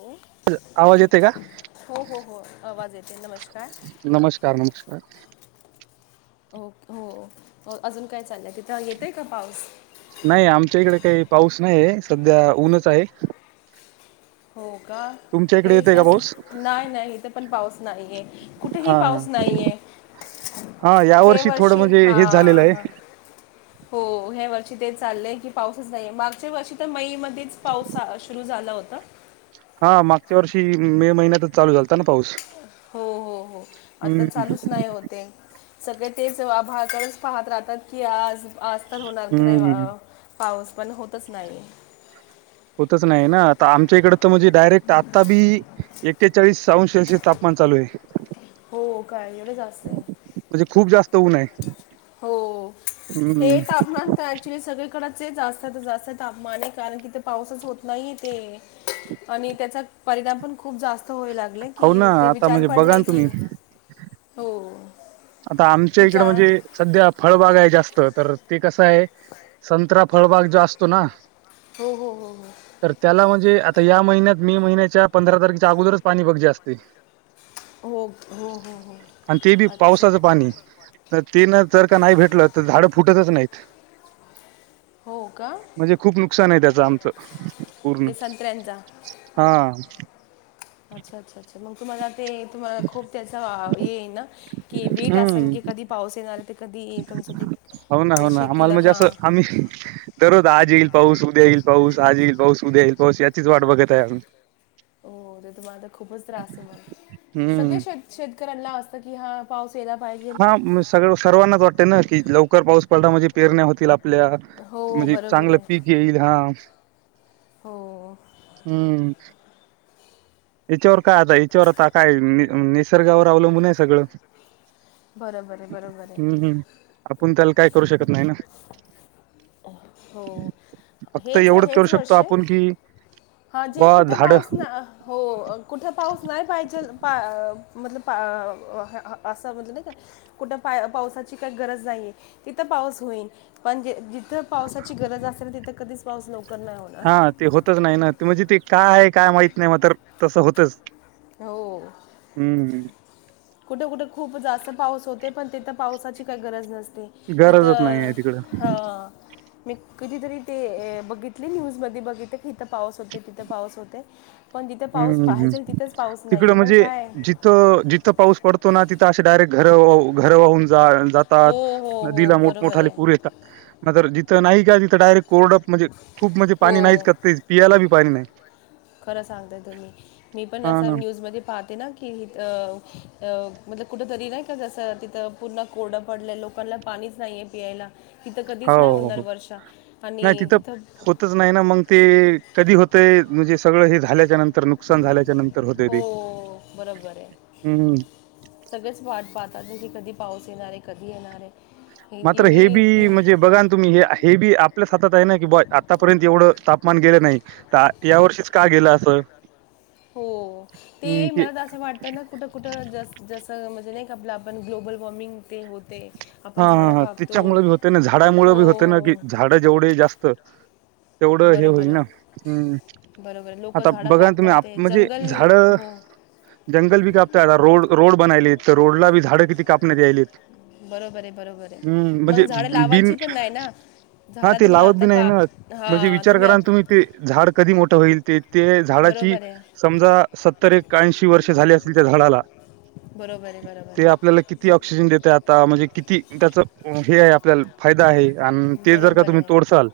हो हेलो आवाज येते का. हो हो हो आवाज येते नमस्कार [inaudible] नमस्कार नमस्कार. हो अजून काय चाललंय तिथं येतय का पाऊस. नाही आमच्या इकडे काही पाऊस नाही आहे सध्या ऊनच आहे. [unintelligible] का तुमच्या इकडे हे येतय का तरच पाऊस? नाही नाही हेथ पण पाऊस नाहीये कुठेही हा हा. पाऊस नाहीये. [inaudible] हा या वर्षी थोडं म्हणजे हेच झालेलं आहे. हां हो हे वर्षा. अ ते चाललंय की पाऊसच नाहीे मागच्या वर्ष तर मे मध्येच पाऊस सुरू झाला होता. हा मागच्या वर्षी मे महिन्यातच चालू झालत ना पाऊस. हो हो हो आता हम्म चालूच नाही होते. सगळे तेचभळा करच पाहत राहतात की आज आज तर होणार की नाही हम्म. पाऊस. पण होतच नाही. होतच नाही ना आता आमच्या इकड तर म्हणजे डायरेक्ट आता बी एक्केचाळीस. न सेल्सियस तापमान चालू आहे. हो काय एवढं जास्त आहे म्हणजे खूप जास्त ऊन आहे हो हम्म. हे तापमान तर ऍक्च्युली सगळीकडे जास्तात जास्त तापमान आहे कारण किथ पाऊसच होत नाही ते आणि त्याचा परिणाम पण खूप जास्त य लागलं हो ना कि ते आता विचार म्हणजे बघा पडलंय ना की तुम्ही हो आता आमच्या इकड विचार म्हणजे सध्या फळबाग आहे जास्त तर ते कसं आहे संत्रा फळबाग जो असतो ना हो, हो, हो, हो तर त्याला म्हणजे या महिन्यात मे महिन्याच्या पंधरा तारखेच्या अगोदरच पाणी बघजी असते हो, हो, हो, हो आणि ते बी अच्छा पावसाचं पाणी तर तेन जर का नाही भेटलं तर झाड फुटतच नाहीत हो का म्हणजे खूप नुकसान आहे त्याच आमचं पूर्ण ते संत्र्यांचा हा अच्छा अच्छा अच्छा मग तुम्हाला ते तुम्हाला खूप त्याच ये ना की वेट असं ना की हम्म कधी पाऊस येणार तर कधी तुमचं ते हो ना हो ते ना आम्हाला शेतीला म्हणजे हां असं आम्ही दररो आज येईल पाऊस, उद्या येईल पाऊस आज येईल पाऊस उद्या याचीच वाट बघत आहे हो ते तुम्हालाता खूपच त्रास आहे म सगळे हम्म श शेतकऱ्यांना असतं कि हा पाऊस यायला पाहिजे हा सगळ सर्वांनाच वाटते ना की लवकर पाऊस पडला म्हजे पेरण्या होतील आप आपल्या हो म्हणजे बरोबर चांगलं आहे पीक येईल हा हो हम्म याच्यावर काय आता याच्यावर आता काय निसर्गावर अवलंबून आहे सगळं बरोबर आहे बरोबर आहे हम्म, हम्म आपण त्याला काय करू शकत नाही ना हो फक्त हेच, एवढंच करू हेच शकतो वर्ष आपण की हा जे बा कुठे झाड पाऊस ना हो हो कुठे पाऊस नाही पाहिजे मल असं म्ह कुठ पा पावसाची काही गरज नाहीय आहे तिथं पाऊस होईल पण जे तर पावसाची गरज असे ना तिथं कधीच पाऊस नव्हतो हा ते होतच नाही ना ते म्हणजे ते काय आहे काय माहित नाही म तर तसं होतच हो हम्म कुठे कुठे खूप जास्त पाऊस होते पण तिथं पावसाची काही गरज नसते गरजच नाही आहे तिथं तिकडं मी कधीतरी ते बघितले न्यूजमध्ये बघितले की इथं पाऊस होते तिथं पाऊस होते पण जिथे पाऊस पाहाजल तिथ तिकड म्हणजे जिथं जिथं पाऊस पडतो ना तिथं असे डायरेक्ट घर घर वाहून जात हो हो हो नदीला बरोबर मोठमठा आहे पूर येतात म जिथं नाही का तिथं डायरेक्ट कोरडप म्हणजे खूप म्हणजे हो पाणी नाहीच कर ते पियला बी पाणी नाही खरं सांगताय तुम्ही मी पण हा असा हा. न्यूज मध्ये पाहते ना कि मणल कुठंंतरी नाही का जसं तिथं पूर्ण कोरडं पडलं आहे लोकांना पाणीच नाही आहे पियायला हो नाही तिथं होतच नाही ना मग ते कधी होतय म्हणजे सगळं हे झाल्याच्या नंतर तर नुकसान झाल्याच्या नंतर होते हो त बरोबर आहे हम् सगळेच वाट पाहतात की कधी पाऊस येणारे कधी येणारे मात्र हे बी म्हणजे बघा ना तुम्ही हे, हे बी आपल्याच हातात आहे ना की आतापर्यंत एवढं तापमान गे नाही या वर्षीच का गेलं असं हो ते हम्म की मला असं वाटतं ना कुठं, कुठं जस म्हणजे नाही आपला आपण ग्लोबल वॉर्मिंग ते होत हा, हा, हा तिच्यामुळे बी होते ना झाडामुळे बी होते ना कि हो झाड जेवढे जास्त तेवढं हे होईल ना हम् वे लोक झाडं कापतात जंगल झाडं हो. जंगल बी कापताय आता रोड रोड बनयले आहेत तर रोडला बी झाडं किती कापण्यात यायलीत? बरोबर आहे बरोबर आहे मग झाडं बिन लावायची पण नाही ना! हा झाडं ते तुम्ही लावत आता बी नाही ना काप म्हणजे हां विचार करा आत- तुम्ही ते झाड कधी मोठं होईल ते ते झाडा, बरोबर आहे समजा सतर एक एऐंशी वर्षे झाली असतील त्या झाडाला बरोबर आहे बरोबर ते आहे आपल्याला किती ऑक्सिजन देते. आत म्हणजे किती त्याचं हे आहे आपल्याला. फायदा आहे आणि ते जर का बरोबर तुम्ही आहे तोडसाल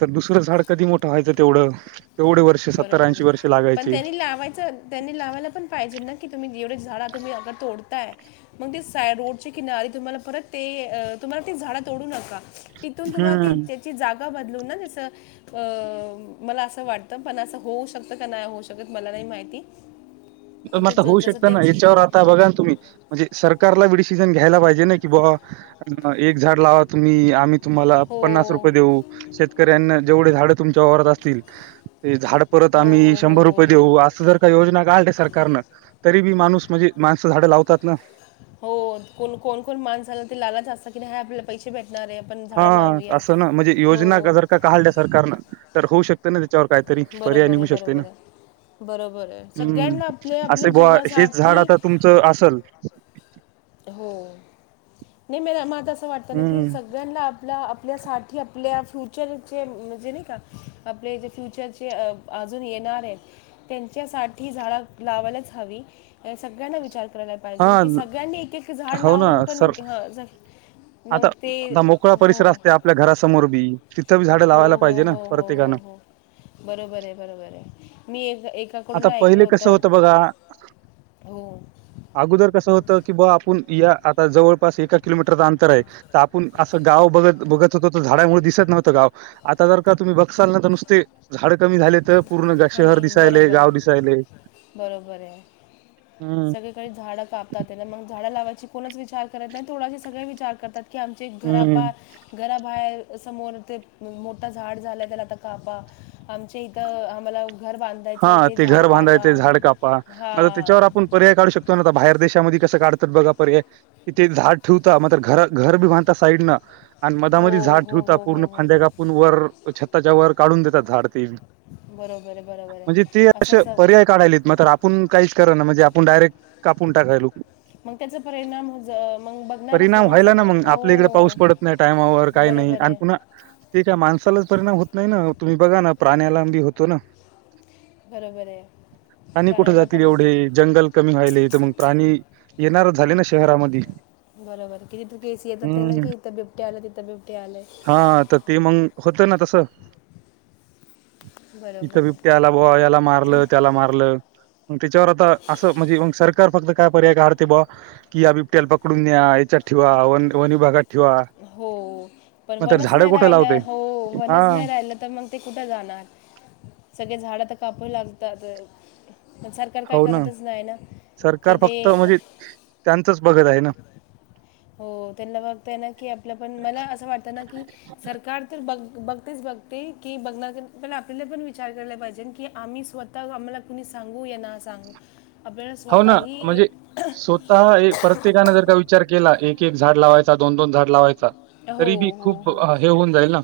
तर दुसरं झाड कधी मोठं व्हायचं तेवढं.? तेवढे वर्ष सत्तर बरोबर ऐंशी आहे वर्ष पण लागायचे त्यांनी लावायच त्यांनी लावायला पण पाहिजे ना की तुम्ही जेवढं झाडं तुम्ही अगर तोडताय, मग साईड रोडची किनारी तुम्हाला परत ते तुम्हाला झाडं तोडू नका. तिथून तुम्हाला ती हम्म त्याची जागा बदलून ना जसं अ मला असं वाट ते पण असं होऊ शकतं का नाही होऊ शकत मला नाही माहिती. म तिथं आता ज- होऊ जसं शकत ना त्याची हेच्यावर आता बघा तुम्ही म्हणजे सरकारला डिसिजन घ्यायला पाहि जे ना कि बुवा. एक झाड लावा तुम्ही आम्ही तुम्हाला हो पन्नास रुपये देऊ शेतकऱ्यांना जेवढे झाडं.. तुमच्या वावरात असतील ते झाड परत हो आम्ही हो हो शंभर हो रुपये हो देऊ असं जर का योजना काढल्या सर तरी बी माणूस म्हणजे माणसं झाडं लावतात ना. हो को कोण कोण माणसाला ते लावाच असत कि नाही आपल्याला पैसे भेट हा असं ना म्हणजे योजना हो जर का काढल्या सरकारनं तर होऊ शकते ना.. त्याच्यावर कायतरी पर्याय बरोबर निघू आहे शकते ना.. बरोबर आहे बरोबर आहे हम्म सगळ्यांना आपले आपल्या असे बुवा हेच झाड जीवनासाठी आता तुमचं असंल हो नाही म मला त असं वाटत ना की हम्म सगळ्यांना आपला आप पल्यासाठी आपल्या फ्युचरचे म्हणजे नाही का आपले जे फ्युचरचे अजून ये णार आहेत, त्यांच्यासाठी झाडं लावायलाच हवी. सगळ्यांना विचार करायला हा पाहिजे कि सगळ्यांनी एक एक झाड हो ना लावून पण सर ह जर आता आता मोकळा परिसर असते आपल्या घरासमोर बी.. तिथं बी झाडं हो लावायला हो पाहिजे ना हो हो हो प्रत्येकानं. हो बरोबर आहे बरोबर आहे मी एक एक.. आता पहिले कसं होत बघा, हो अगोदर कसं होतं की बा आपुण... या आता जवळपास एका किलोमीटरचा अंतर आहे तर आपुण असं गाव बघत बघत होतो तर झाडामुळे दिसत... नव्हतं गाव. आता जर का तुम्ही बघसाल ना तर नुसते झाड कमी झालेतं पूर्ण शहर आणि दिसायले. बरोबर गाव दिसायले. बरोबर आहे हम्म सगळीकडे झाडं कापतात त्याना मग झाडं लावायची कोणच विचार करत नाही, तोडायचे सगळे विचार करतात की आमचे हम्म. घरापा घराबाहेर... समोर ते मोठा झाड झाला त्याला आता कापा आमच्या इथं आम्हाला.. घर बांधायचं आहे हा ते झाड घर कापा बांधायचे झाड कापा हा म त्याच्यावर आपण पर्याय काढू शकतो ना आता बाहेर देशामध्ये कसं काढ तात तर बघा पर्याय, कि ते झाड ठेवता मात्र घर घर बी बांधता साईड नं.. आणि हो मधामध्ये झाड हो ठेवतात हो हो पूर्ण हो फांद्या कापून वर छताच्या वर काढून देतात झाड ते बी. बरोबर. आहे बरोबर आहे म्हणजे ते असे असंच पर्याय काढायलेत मग तर आपुण काहीच.... तर ना म्हणजे आपुण डायरेक कापून टाकायलो. मग त्याचा परिणाम हो ज मग बघणारच ना परिणाम म व्हायला सगळे मग आपल्या इकडे पाऊस हो. पडत नाही टायमावर काही नाही बरोबर आणि आहे पुन्हा ते काय माणसालाच परिणाम होत नाही ना तुम्ही बघा ना प्राण्याला बी होतो ना. बरोबर आहे. आणि कुठे प्राण्यांना जातील पण होतं एवढे जंगल कमी व्हायले तर मग प्राणी येणार झाले ना शहरामधी. बरोबर किती तर केसी येतात ना कि इथं बिबट्या आलं तिथं बिबट्या आलंय. हा तर ते मग होतं ना तसं. बरोबर आहे. त्याला बुआ याला मारलं त्याला मारलं त्याच्यावर आता असं म्हणजे म सर कार फक्त काय पर्याय काढतंय बा कि या बिबट्याला पकडून न्या, हेच्यात ठेवा व वन वन विभागात ठेवा हो. पण मग तर वनच झाडं नाही कुठं लावते राहिलं हो हा वनच नाही राहिलं तर मग ते कुठं जाणार? सगळे झाडं तर कापू लागतात पण सरकार हो काय ना करतच नाही ना सरकार की ते फक्त म्हणजे त्यांचंच बघत आहे ना हो त्यांना बघतय ना की आपलं पण मला असं वाटतं ना की सरकार तर बघ बघतेच बघते की बघण्या प आपल्याला पण विचार केला पाहिजे की आम्ही स्वतः आम्हाला कुणी सांगू या ना सांगु हो ना म्हणजे स्वतः एक प्रत्येकानें जर का विचार केला एक की एक झाड लावायचा, दोन दोन झाड लावायचा, हो तरी बी हो खूप हो हे होऊन जाईल ना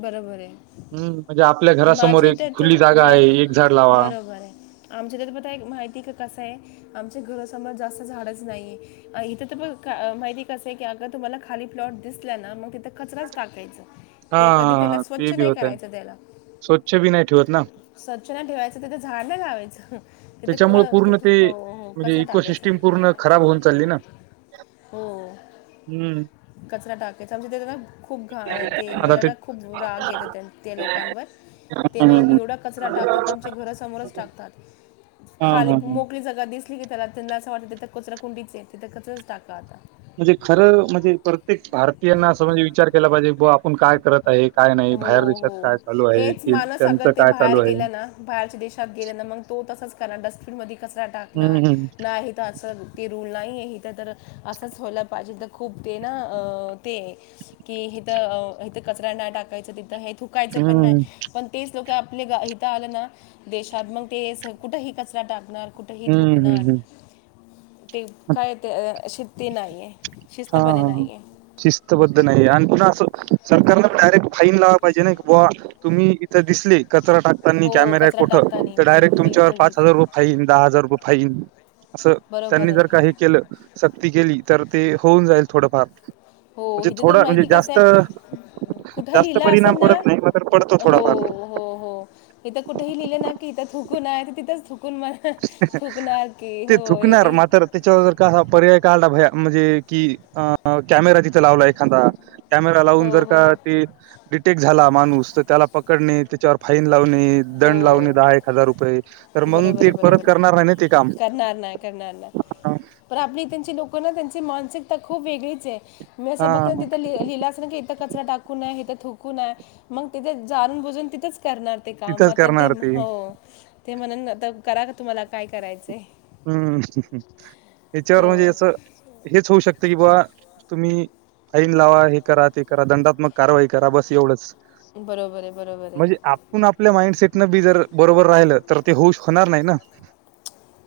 बरोबर आहे हम्म म्हणजे आपल्या घरासमोर माझ्या एक इथे खुली तर जागा मा आहे एक झाड लावा - बरोबर आहे आमच्या इथ तर बता एक माहिती आहे का कसं आहे आमच्या घरासमोर जास्त झाडच नाही आहे इथं तर ब का माहिती कसं आहे की अगं तुम्हाला खाली प्लॉट दिसला ना मग तिथं कचराच टाकायचा. हा हा ते बी होत त्याला स्वच्छ बी नाही ठेवत ना स्वच्छ नाही ठेवायचं तिथं झाड नाही लाावायचं ह त्याच्यामुळे पूर्ण ते म्हणजे टाकायचा इकोसिस्टीम पूर्ण खराब होऊन चालली ना हो हम्म कचरा टाकायचा म्हणजे ना खूप घा ते मला ना खूप राग येत ते हा लोकांवर तेने हा एवढा कचरा हा टाकतात आमच्या घरासमोरच टाकतात. हा खाली हा हा. मोकळी जागा दिसली की त्याला त्यांना असं वाटत कचरा कुंडीच आहे येथे कचराच टाका आता म्हणजे खरं म्हणजे प्रत्येक भारतीयांना अस म्हणजे विचार केला पाहिजे आपण काय करत आहे, काय नाही हो बाहेर देशात हो काय चालू आहे, हेच ते माणस अगर त्यांचं ते काय बाहेर चालू आहे. गेला ना बाहेरच्या देशात गेल्या ना मग तो तसाच करणार डस्टबिन मध्ये कचरा हं, टाकणार हं, नाही तो अस रूल नाही आहे त्या तर असंच होला पाहिजे तर खूप ते ना ते की इथं कचरा नाय टाकायचं तिथं हे थुकायचं पण हं, नाही पण तेच लोक आपले हित आलं ना देशात मग ते कुठेही कचरा टाकणार कुठेही हं, थुकणार हं, हं. ते काय ते शिती नाही आहे. हा शिस्तपणे हा ह नाही आहे शिस्तबद्ध नाही आणि अस सरकार डायरेक्ट फाईन लावायं पाहिजे ना बुवा तुम्ही इथं दिसले कचरा टाकतानी हो कॅमेरा कचरा कुठं टाकता नाही तर डायरेक्ट बिल- तुमच्यावर बिलकुल पाच बिलकुल हजार रुपये फाईन दहा हजार रुपये फाईन असं बरोबर त्यांनी आहे जर काही केलं सक्ती केली तर ते होऊन जाईल थोडंफार हो म्हणजे हिथ तर थोडा म्हणजे माहिती कसं जास्त आहे कुठ जास्त लिहिलं असल परिणाम ना पडत नाही मात्र पडतो हो थोडाफार. हो हो इथं कुठेही लिहिलं ना की इथ थू- -कु नये तिथच - ते हो ए- थुकणार ए- मात्र त्याच्यावर जर कायं पर्याय काढला भया म्हणजे कि अ कॅमेरा तिथं लावला एखादा कॅमेरा लावून हो जर हो का हो ते डिटेक्ट झाला माणूस तर त्याला पकडणे त्याच्यावर फाईन लावणे दंड लावणे हो दहा एक हजार रुपये तर मग बरोबर आहे परत बरोबर करणार नाही ना ते काम करणार नाही करणार नाही पण आपली त्यांची लोक ना त्यांची मानसिकता खूप वेगळीच आहे. मी हा असं बघ तिथं लिहला असंल की - इथं कचरा टाकू नये, इथं थुकू नये मग तिथे जाणून बजून तिथंचं करणार ते काम तिथंच आता ते करणार हो ते म्हणून आता करा का तुम्हाला काय करायचं हम्म हम हम याच्यावर हो म्हणजे असं हेच होऊ शकत. की बा तुम्ही फाईन लावा हे करा ते करा दंडात्मक कारवाई करा बस एवढंच बरोबर आहे बरोबर म्हणजे आहे आपण आपल्या माइंडसेट न बी जर बरोबर राहिल तर ते होऊ होणार नाही ना?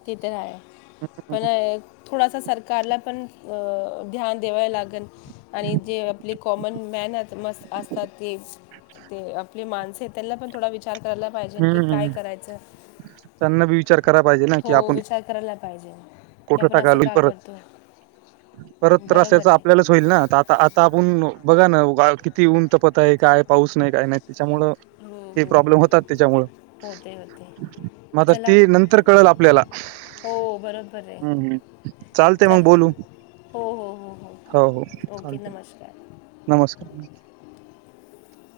ते तर आहे पण थोडासा सरकारला पण ध्यान देवाय लागल आणि जे आपले कॉमन मॅन मस् असतात ते ते आपली माणसे त्यांना पण थोडा विचार करायला पाहिजे की काय हम्म. करायचं? त्यांना बी विचार करायंला पाहिजे ना की हो आपण विचार करायला पाहिजे की कुठं आपण टाकायला असं होईल का परत. करतोय? परत तर त्रास च आपल्यालाच होईल ना आ आता आता आपण बघा ना ति उंतपत आहे काय पाऊस नाही काय नाही त्याच्यामु हो हे हो प्रॉब्लेम होतात हो त्याच्यामुळं होते होते मात्र चला ते नंतर कळेल आपल्याला हो बरोबर आहे हम्म हम्म चालते चल मग बोलू हो हो हो हो हो ओके चालतयं नमस्कार नमस्कार [inaudible]